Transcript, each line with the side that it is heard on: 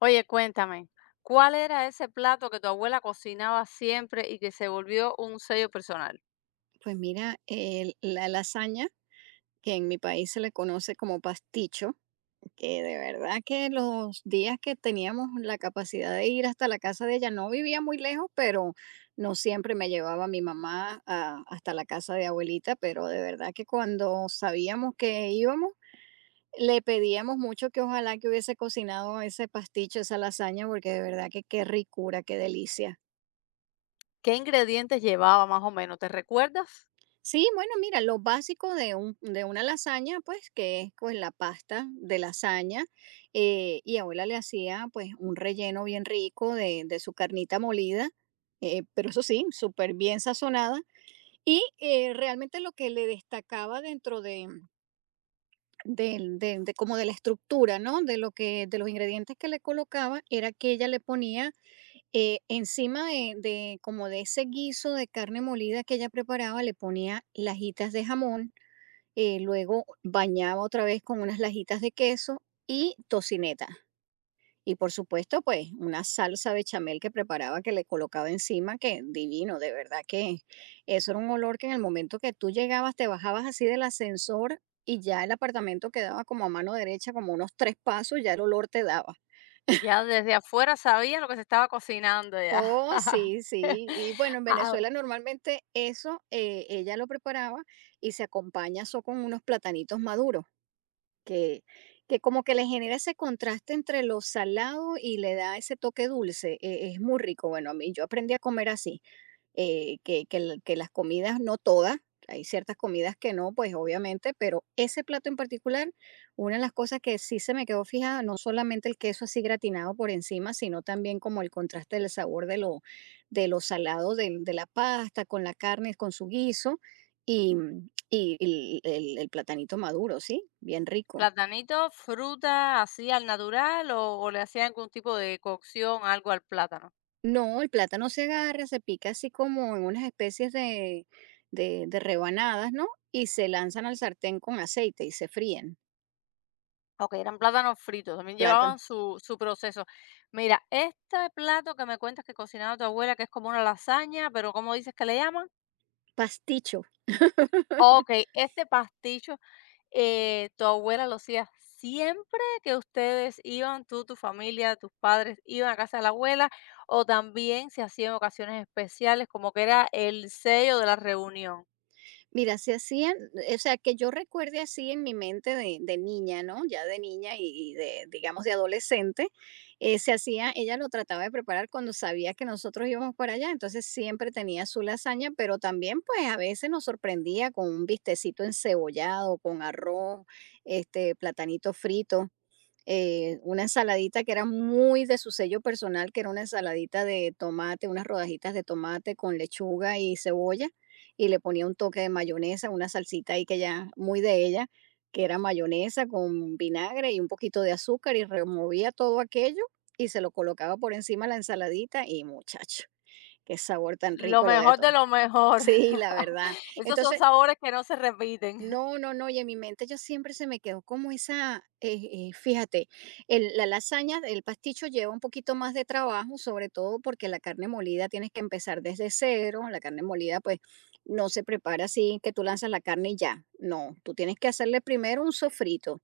left: Oye, cuéntame, ¿cuál era ese plato que tu abuela cocinaba siempre y que se volvió un sello personal?
right: Pues mira, la lasaña, que en mi país se le conoce como pasticho, que de verdad que los días que teníamos la capacidad de ir hasta la casa de ella, no vivía muy lejos, pero no siempre me llevaba mi mamá hasta la casa de abuelita, pero de verdad que cuando sabíamos que íbamos, le pedíamos mucho que ojalá que hubiese cocinado ese pasticho, esa lasaña, porque de verdad que qué ricura, qué delicia.
left: ¿Qué ingredientes llevaba más o menos? ¿Te recuerdas?
right: Sí, bueno, mira, lo básico de de una lasaña, pues, que es pues la pasta de lasaña, y abuela le hacía pues un relleno bien rico de su carnita molida, pero eso sí, súper bien sazonada. Y realmente lo que le destacaba dentro de, del- de como de la estructura, ¿no? De los ingredientes que le colocaba, era que ella le ponía encima de ese guiso de carne molida que ella preparaba, le ponía lajitas de jamón, luego bañaba otra vez con unas lajitas de queso y tocineta. Y por supuesto, pues una salsa bechamel que preparaba, que le colocaba encima, que divino, de verdad que eso era un olor que en el momento que tú llegabas, te bajabas así del ascensor y ya el apartamento quedaba como a mano derecha, como unos tres pasos, ya el olor te daba.
left: Ya desde afuera sabía lo que se estaba cocinando ya.
right: Oh, sí, sí. Y bueno, en
left: Ah,
right: Venezuela normalmente eso ella lo preparaba y se acompaña eso con unos platanitos maduros. Que que como que le genera ese contraste entre lo salado y le da ese toque dulce, es muy rico. Bueno, a mí yo aprendí a comer así, que las comidas, no todas, hay ciertas comidas que no, pues, obviamente, pero ese plato en particular, una de las cosas que sí se me quedó fijada, no solamente el queso así gratinado por encima, sino también como el contraste del sabor de lo salado del de la pasta con la carne, con su guiso y el platanito maduro, sí, bien rico.
left: ¿Platanito, fruta, así al natural o le hacían algún tipo de cocción, algo al plátano?
right: No, el plátano se agarra, se pica así como en unas especies de rebanadas, ¿no? Y se lanzan al sartén con aceite y se fríen.
left: Ok, eran plátanos fritos, también
right: Plátano.
left: llevaban su proceso. Mira, este plato que me cuentas que cocinaba tu abuela, que es como una lasaña, pero ¿cómo dices que le llaman?
right: Pasticho.
left: Okey, este pasticho, tu abuela lo hacía siempre que ustedes iban, tú, tu familia, tus padres, iban a casa de la abuela, o también se hacía en ocasiones especiales, como que era el sello de la reunión.
right: Mira, se hacían, o sea, que yo recuerde así en mi mente de niña, ¿no? Ya de niña y de, digamos, de adolescente, se hacía, ella lo trataba de preparar cuando sabía que nosotros íbamos para allá, entonces siempre tenía su lasaña, pero también pues a veces nos sorprendía con un bistecito encebollado, con arroz, platanito frito una ensaladita que era muy de su sello personal, que era una ensaladita de tomate, unas rodajitas de tomate con lechuga y cebolla, y le ponía un toque de mayonesa, una salsita ahí que ya muy de ella, que era mayonesa con vinagre y un poquito de azúcar, y removía todo aquello y se lo colocaba por encima la ensaladita, y muchacho, qué sabor tan
left: Lo
right: rico lo de
left: mejor
right: todo.
left: de lo mejor.
right: Sí, la verdad.
left: Esos son
right: Entonces,
left: sabores que no se repiten.
right: no, no, no, y en mi mente yo siempre se me quedó como esa, fíjate, la lasaña, el pasticho lleva un poquito más de trabajo, sobre todo porque la carne molida tienes que empezar desde cero, la carne molida pues no se prepara así que tú lanzas la carne y ya, no, tú tienes que hacerle primero un sofrito,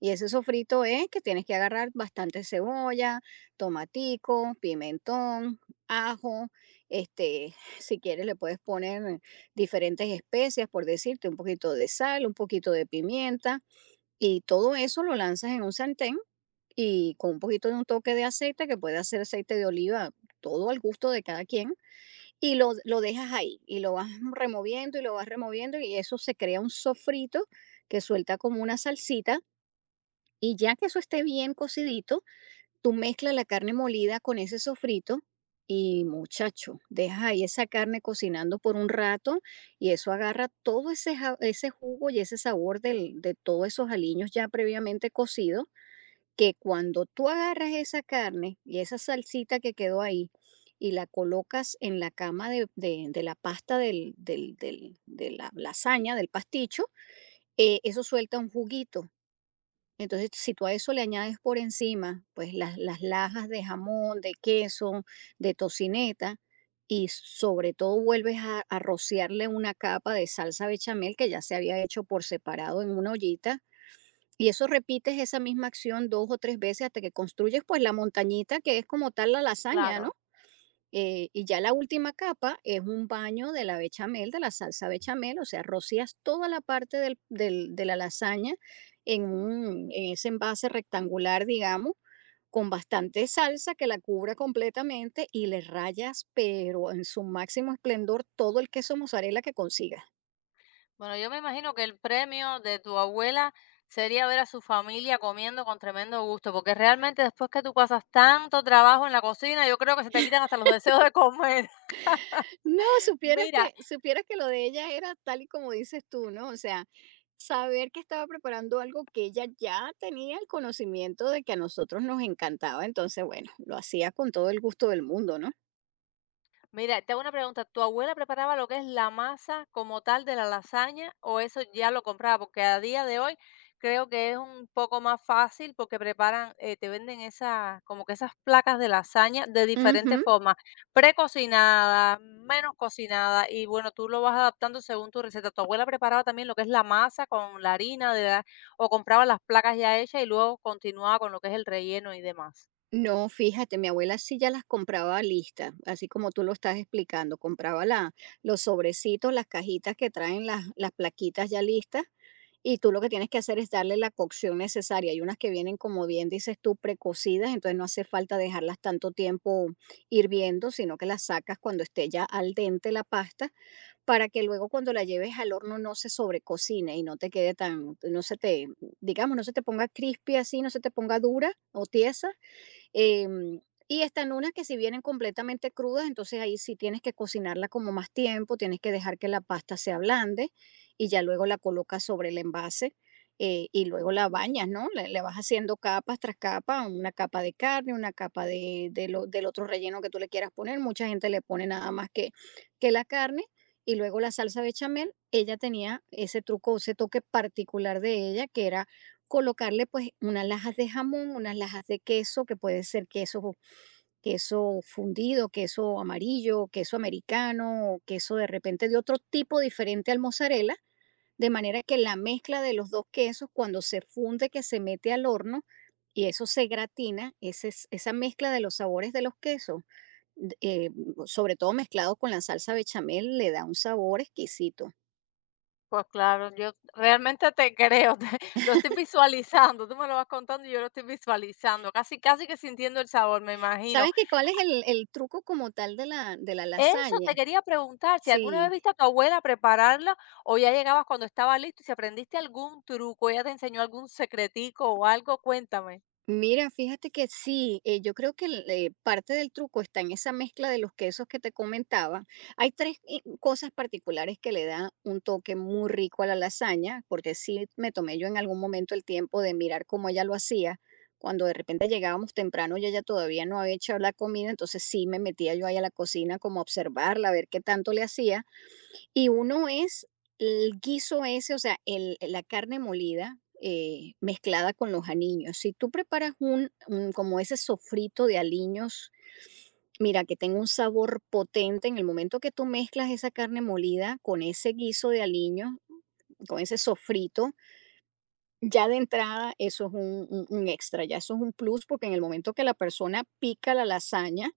right: y ese sofrito es que tienes que agarrar bastante cebolla, tomatico, pimentón, ajo, si quieres le puedes poner diferentes especias, por decirte, un poquito de sal, un poquito de pimienta, y todo eso lo lanzas en un sartén y con un poquito de un toque de aceite, que puede ser aceite de oliva, todo al gusto de cada quien, y lo dejas ahí, y lo vas removiendo y lo vas removiendo, y eso se crea un sofrito que suelta como una salsita y ya que eso esté bien cocidito, tú mezclas la carne molida con ese sofrito y muchacho, dejas ahí esa carne cocinando por un rato y eso agarra todo ese jugo y ese sabor de todos esos aliños ya previamente cocidos, que cuando tú agarras esa carne y esa salsita que quedó ahí y la colocas en la cama de la pasta de la lasaña, del pasticho, eso suelta un juguito entonces, si tú a eso le añades por encima, pues las lajas de jamón, de queso, de tocineta, y sobre todo vuelves a rociarle una capa de salsa bechamel que ya se había hecho por separado en una ollita, y eso repites esa misma acción dos o tres veces hasta que construyes pues la montañita que es como tal la lasaña, ¿no?
left: Claro.
right: Y ya la última capa es un baño de la bechamel, de la salsa bechamel, o sea, rocías toda la parte de la lasaña en ese envase rectangular, digamos, con bastante salsa que la cubra completamente y le rayas, pero en su máximo esplendor, todo el queso mozzarella que consigas.
left: Bueno, yo me imagino que el premio de tu abuela sería ver a su familia comiendo con tremendo gusto, porque realmente después que tú pasas tanto trabajo en la cocina, yo creo que se te quitan hasta los deseos de comer.
right: No, supieras
left: Mira,
right: que supieras que lo de ella era tal y como dices tú, ¿no? O sea, saber que estaba preparando algo que ella ya tenía el conocimiento de que a nosotros nos encantaba, entonces, bueno, lo hacía con todo el gusto del mundo, ¿no?
left: Mira, te hago una pregunta. ¿Tu abuela preparaba lo que es la masa como tal de la lasaña o eso ya lo compraba? Porque a día de hoy creo que es un poco más fácil porque preparan, te venden esas, como que esas placas de lasaña de diferentes
right: Ujú.
left: formas, precocinada, menos cocinada y bueno, tú lo vas adaptando según tu receta. ¿Tu abuela preparaba también lo que es la masa con la harina de la- o compraba las placas ya hechas y luego continuaba con lo que es el relleno y demás?
right: No, fíjate, mi abuela sí ya las compraba listas, así como tú lo estás explicando, compraba los sobrecitos, las cajitas que traen las plaquitas ya listas. Y tú lo que tienes que hacer es darle la cocción necesaria. Hay unas que vienen, como bien dices tú, precocidas, entonces no hace falta dejarlas tanto tiempo hirviendo, sino que las sacas cuando esté ya al dente la pasta, para que luego cuando la lleves al horno no se sobrecocine y no te quede tan, no se te, digamos, no se te ponga crispy así, no se te ponga dura o tiesa. Em, y están unas que si vienen completamente crudas, entonces ahí sí tienes que cocinarla como más tiempo, tienes que dejar que la pasta se ablande y ya luego la colocas sobre el envase y luego la bañas, ¿no? Le vas haciendo capas tras capa, una capa de carne, una capa del otro relleno que tú le quieras poner. Mucha gente le pone nada más que la carne y luego la salsa bechamel. Ella tenía ese truco, ese toque particular de ella que era colocarle pues unas lajas de jamón, unas lajas de queso, que puede ser queso fundido, queso amarillo, queso americano, o queso de repente de otro tipo diferente al mozzarella, de manera que la mezcla de los dos quesos cuando se funde, que se mete al horno y eso se gratina, esa mezcla de los sabores de los quesos, d- eh, sobre todo mezclado con la salsa bechamel, le da un sabor exquisito.
left: Pues claro, yo realmente te creo, te lo estoy visualizando, tú me lo vas contando y yo lo estoy visualizando, casi, casi que sintiendo el sabor, me imagino.
right: ¿Sabes qué cuál es el truco como tal de la
left: Eso te
right: lasaña?
left: quería preguntar, si alguna vez
right: Sí,
left: viste a tu abuela prepararla o ya llegabas cuando estaba listo y si aprendiste algún truco, ella te enseñó algún secretico o algo, cuéntame.
right: mira, fíjate que sí, yo creo que parte del truco está en esa mezcla de los quesos que te comentaba. Hay tres cosas particulares que le dan un toque muy rico a la lasaña, porque sí me tomé yo en algún momento el tiempo de mirar cómo ella lo hacía. Cuando de repente llegábamos temprano y ella todavía no había hecho la comida, entonces sí me metía yo ahí a la cocina como a observarla, a ver qué tanto le hacía. Y uno es el guiso ese, o sea, la carne molida mezclada con los aliños. Si tú preparas como ese sofrito de aliños, mira, que tenga un sabor potente en el momento que tú mezclas esa carne molida con ese guiso de aliños, con ese sofrito, ya de entrada eso es un extra, ya eso es un plus, porque en el momento que la persona pica la lasaña,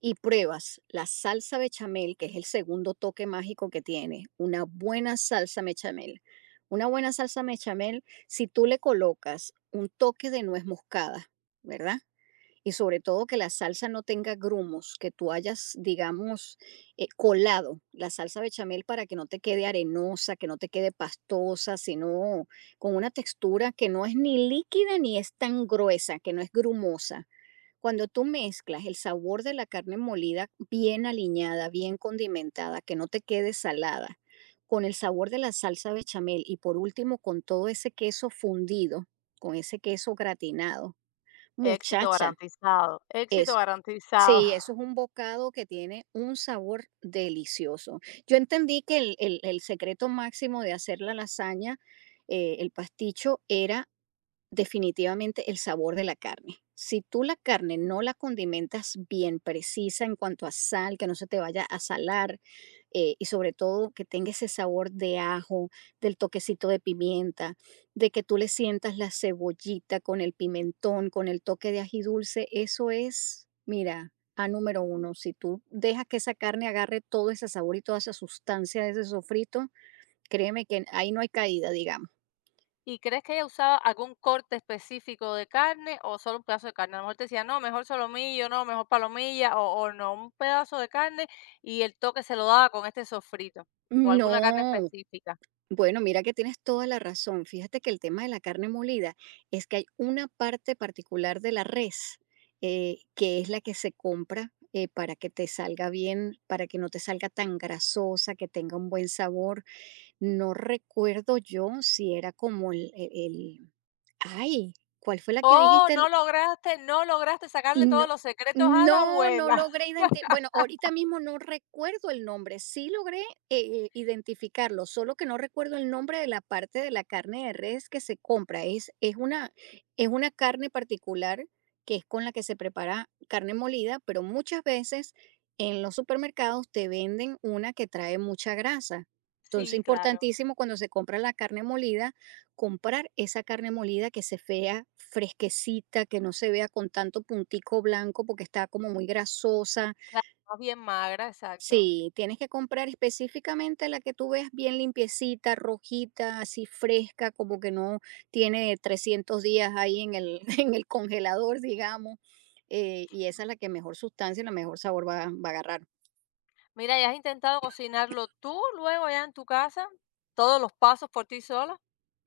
right: y pruebas la salsa bechamel, que es el segundo toque mágico que tiene, una buena salsa bechamel. Una buena salsa bechamel, si tú le colocas un toque de nuez moscada, ¿verdad? Y sobre todo que la salsa no tenga grumos, que tú hayas, digamos, colado la salsa bechamel para que no te quede arenosa, que no te quede pastosa, sino con una textura que no es ni líquida ni es tan gruesa, que no es grumosa cuando tú mezclas el sabor de la carne molida bien aliñada, bien condimentada, que no te quede salada, con el sabor de la salsa bechamel y por último con todo ese queso fundido, con ese queso gratinado,
left: Éxito
right: muchacha,
left: garantizado, éxito
right: es
left: garantizado.
right: sí, eso es un bocado que tiene un sabor delicioso. Yo entendí que el secreto máximo de hacer la lasaña, el pasticho, era definitivamente el sabor de la carne. Si tú la carne no la condimentas bien precisa en cuanto a sal, que no se te vaya a salar, y sobre todo que tenga ese sabor de ajo, del toquecito de pimienta, de que tú le sientas la cebollita con el pimentón, con el toque de ají dulce, eso es, mira, a número uno. Si tú dejas que esa carne agarre todo ese sabor y toda esa sustancia de ese sofrito, créeme que ahí no hay caída, digamos.
left: ¿Y crees que ella usaba algún corte específico de carne o solo un pedazo de carne? A lo mejor te decía, no, mejor solomillo, no, mejor palomilla, o no, un pedazo de carne y el toque se lo daba con este sofrito o alguna carne
right: No,
left: específica.
right: bueno, mira que tienes toda la razón. Fíjate que el tema de la carne molida es que hay una parte particular de la res, que es la que se compra, para que te salga bien, para que no te salga tan grasosa, que tenga un buen sabor. No recuerdo yo si era como ay, ¿cuál fue la que
left: Oh,
right: dijiste?
left: no lograste, no lograste sacarle
right: No,
left: todos los secretos a la
right: no
left: abuela.
right: logré identi, bueno, ahorita mismo no recuerdo el nombre, sí logré, identificarlo, solo que no recuerdo el nombre de la parte de la carne de res que se compra, es una, es una carne particular que es con la que se prepara carne molida, pero muchas veces en los supermercados te venden una que trae mucha grasa. Entonces,
left: Sí, claro,
right: importantísimo cuando se compra la carne molida, comprar esa carne molida que se vea fresquecita, que no se vea con tanto puntico blanco porque está como muy grasosa.
left: claro, más bien magra, exacto.
right: Sí, tienes que comprar específicamente la que tú veas bien limpiecita, rojita, así fresca, como que no tiene 300 días ahí en el, en el congelador, digamos. Y esa es la que mejor sustancia y la mejor sabor va a agarrar.
left: Mira, ¿y has intentado cocinarlo tú luego ya en tu casa? ¿Todos los pasos por ti sola?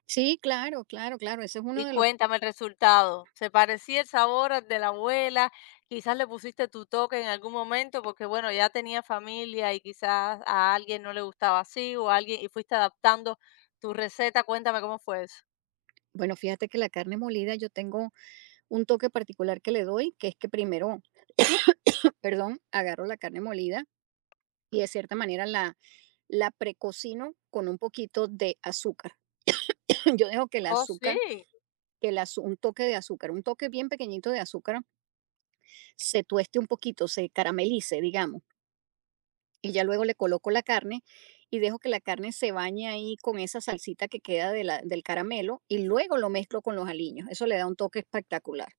right: Sí, claro, claro, claro. Ese es uno
left: Y
right: de los...
left: cuéntame el resultado. ¿Se parecía el sabor al de la abuela? Quizás le pusiste tu toque en algún momento porque, bueno, ya tenía familia y quizás a alguien no le gustaba así o a alguien y fuiste adaptando tu receta. Cuéntame cómo fue eso.
right: Bueno, fíjate que la carne molida yo tengo un toque particular que le doy, que es que primero, perdón, agarro la carne molida y de cierta manera la precocino con un poquito de azúcar. Yo dejo que el
left: Oh, sí.
right: azúcar, un toque de azúcar, un toque bien pequeñito de azúcar, se tueste un poquito, se caramelice, digamos. Y ya luego le coloco la carne y dejo que la carne se bañe ahí con esa salsita que queda de del caramelo y luego lo mezclo con los aliños. Eso le da un toque espectacular.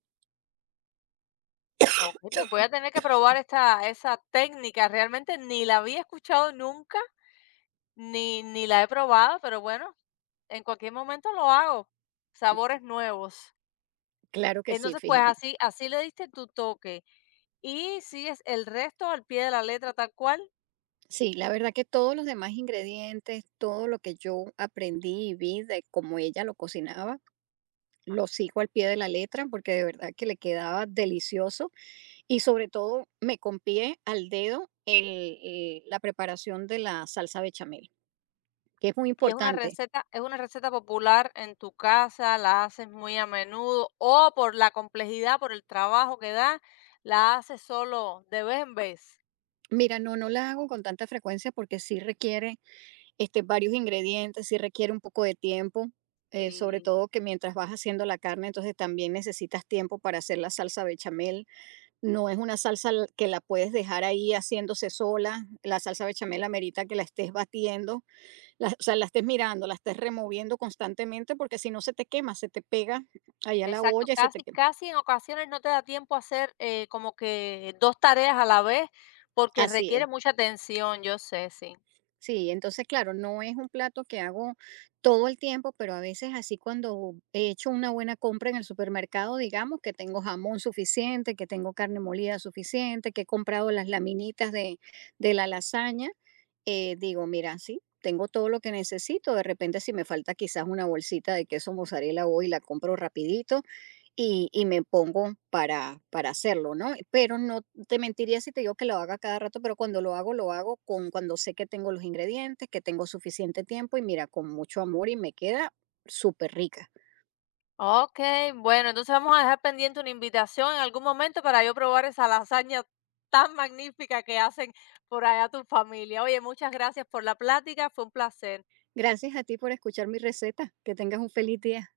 left: Ok, pues voy a tener que probar esta, esa técnica. Realmente ni la había escuchado nunca, ni la he probado, pero bueno, en cualquier momento lo hago. Sabores nuevos.
right: Claro que sí,
left: Entonces, pues
right: fíjate.
left: así así le diste tu toque y sigues el resto al pie de la letra tal cual,
right: Sí, la verdad que todos los demás ingredientes, todo lo que yo aprendí y vi de cómo ella lo cocinaba, lo sigo al pie de la letra porque de verdad que le quedaba delicioso y sobre todo me copié al dedo el, la preparación de la salsa bechamel, que es muy
left: y
right: importante.
left: es una receta popular en tu casa, la haces muy a menudo o por la complejidad, por el trabajo que da, la haces solo de vez en vez.
right: Mira, no, no la hago con tanta frecuencia porque sí requiere este, varios ingredientes, sí requiere un poco de tiempo, sobre todo
left: Sí,
right: que mientras vas haciendo la carne, entonces también necesitas tiempo para hacer la salsa bechamel. No es una salsa l que la puedes dejar ahí haciéndose sola. La salsa bechamel amerita que la estés batiendo, la, o sea, la estés mirando, la estés removiendo constantemente, porque si no se te quema, se te pega allá la
left: exacto,
right: olla y se te
left: casi
right: quema.
left: casi en ocasiones no te da tiempo a hacer, como que 2 tareas a la vez, porque
right: Así es.
left: requiere mucha atención, yo sé, sí.
right: Sí, entonces, claro, no es un plato que hago todo el tiempo, pero a veces así cuando he hecho una buena compra en el supermercado, digamos que tengo jamón suficiente, que tengo carne molida suficiente, que he comprado las laminitas de la lasaña, digo, mira, sí, tengo todo lo que necesito. De repente, si me falta quizás una bolsita de queso mozzarella hoy, la compro rapidito. Y me pongo para hacerlo, ¿no? Pero no te mentiría si te digo que lo haga cada rato, pero cuando lo hago con, cuando sé que tengo los ingredientes, que tengo suficiente tiempo y mira, con mucho amor y me queda súper rica.
left: Ok, bueno, entonces vamos a dejar pendiente una invitación en algún momento para yo probar esa lasaña tan magnífica que hacen por allá tu familia. Oye, muchas gracias por la plática, fue un placer.
right: Gracias a ti por escuchar mi receta. Que tengas un feliz día.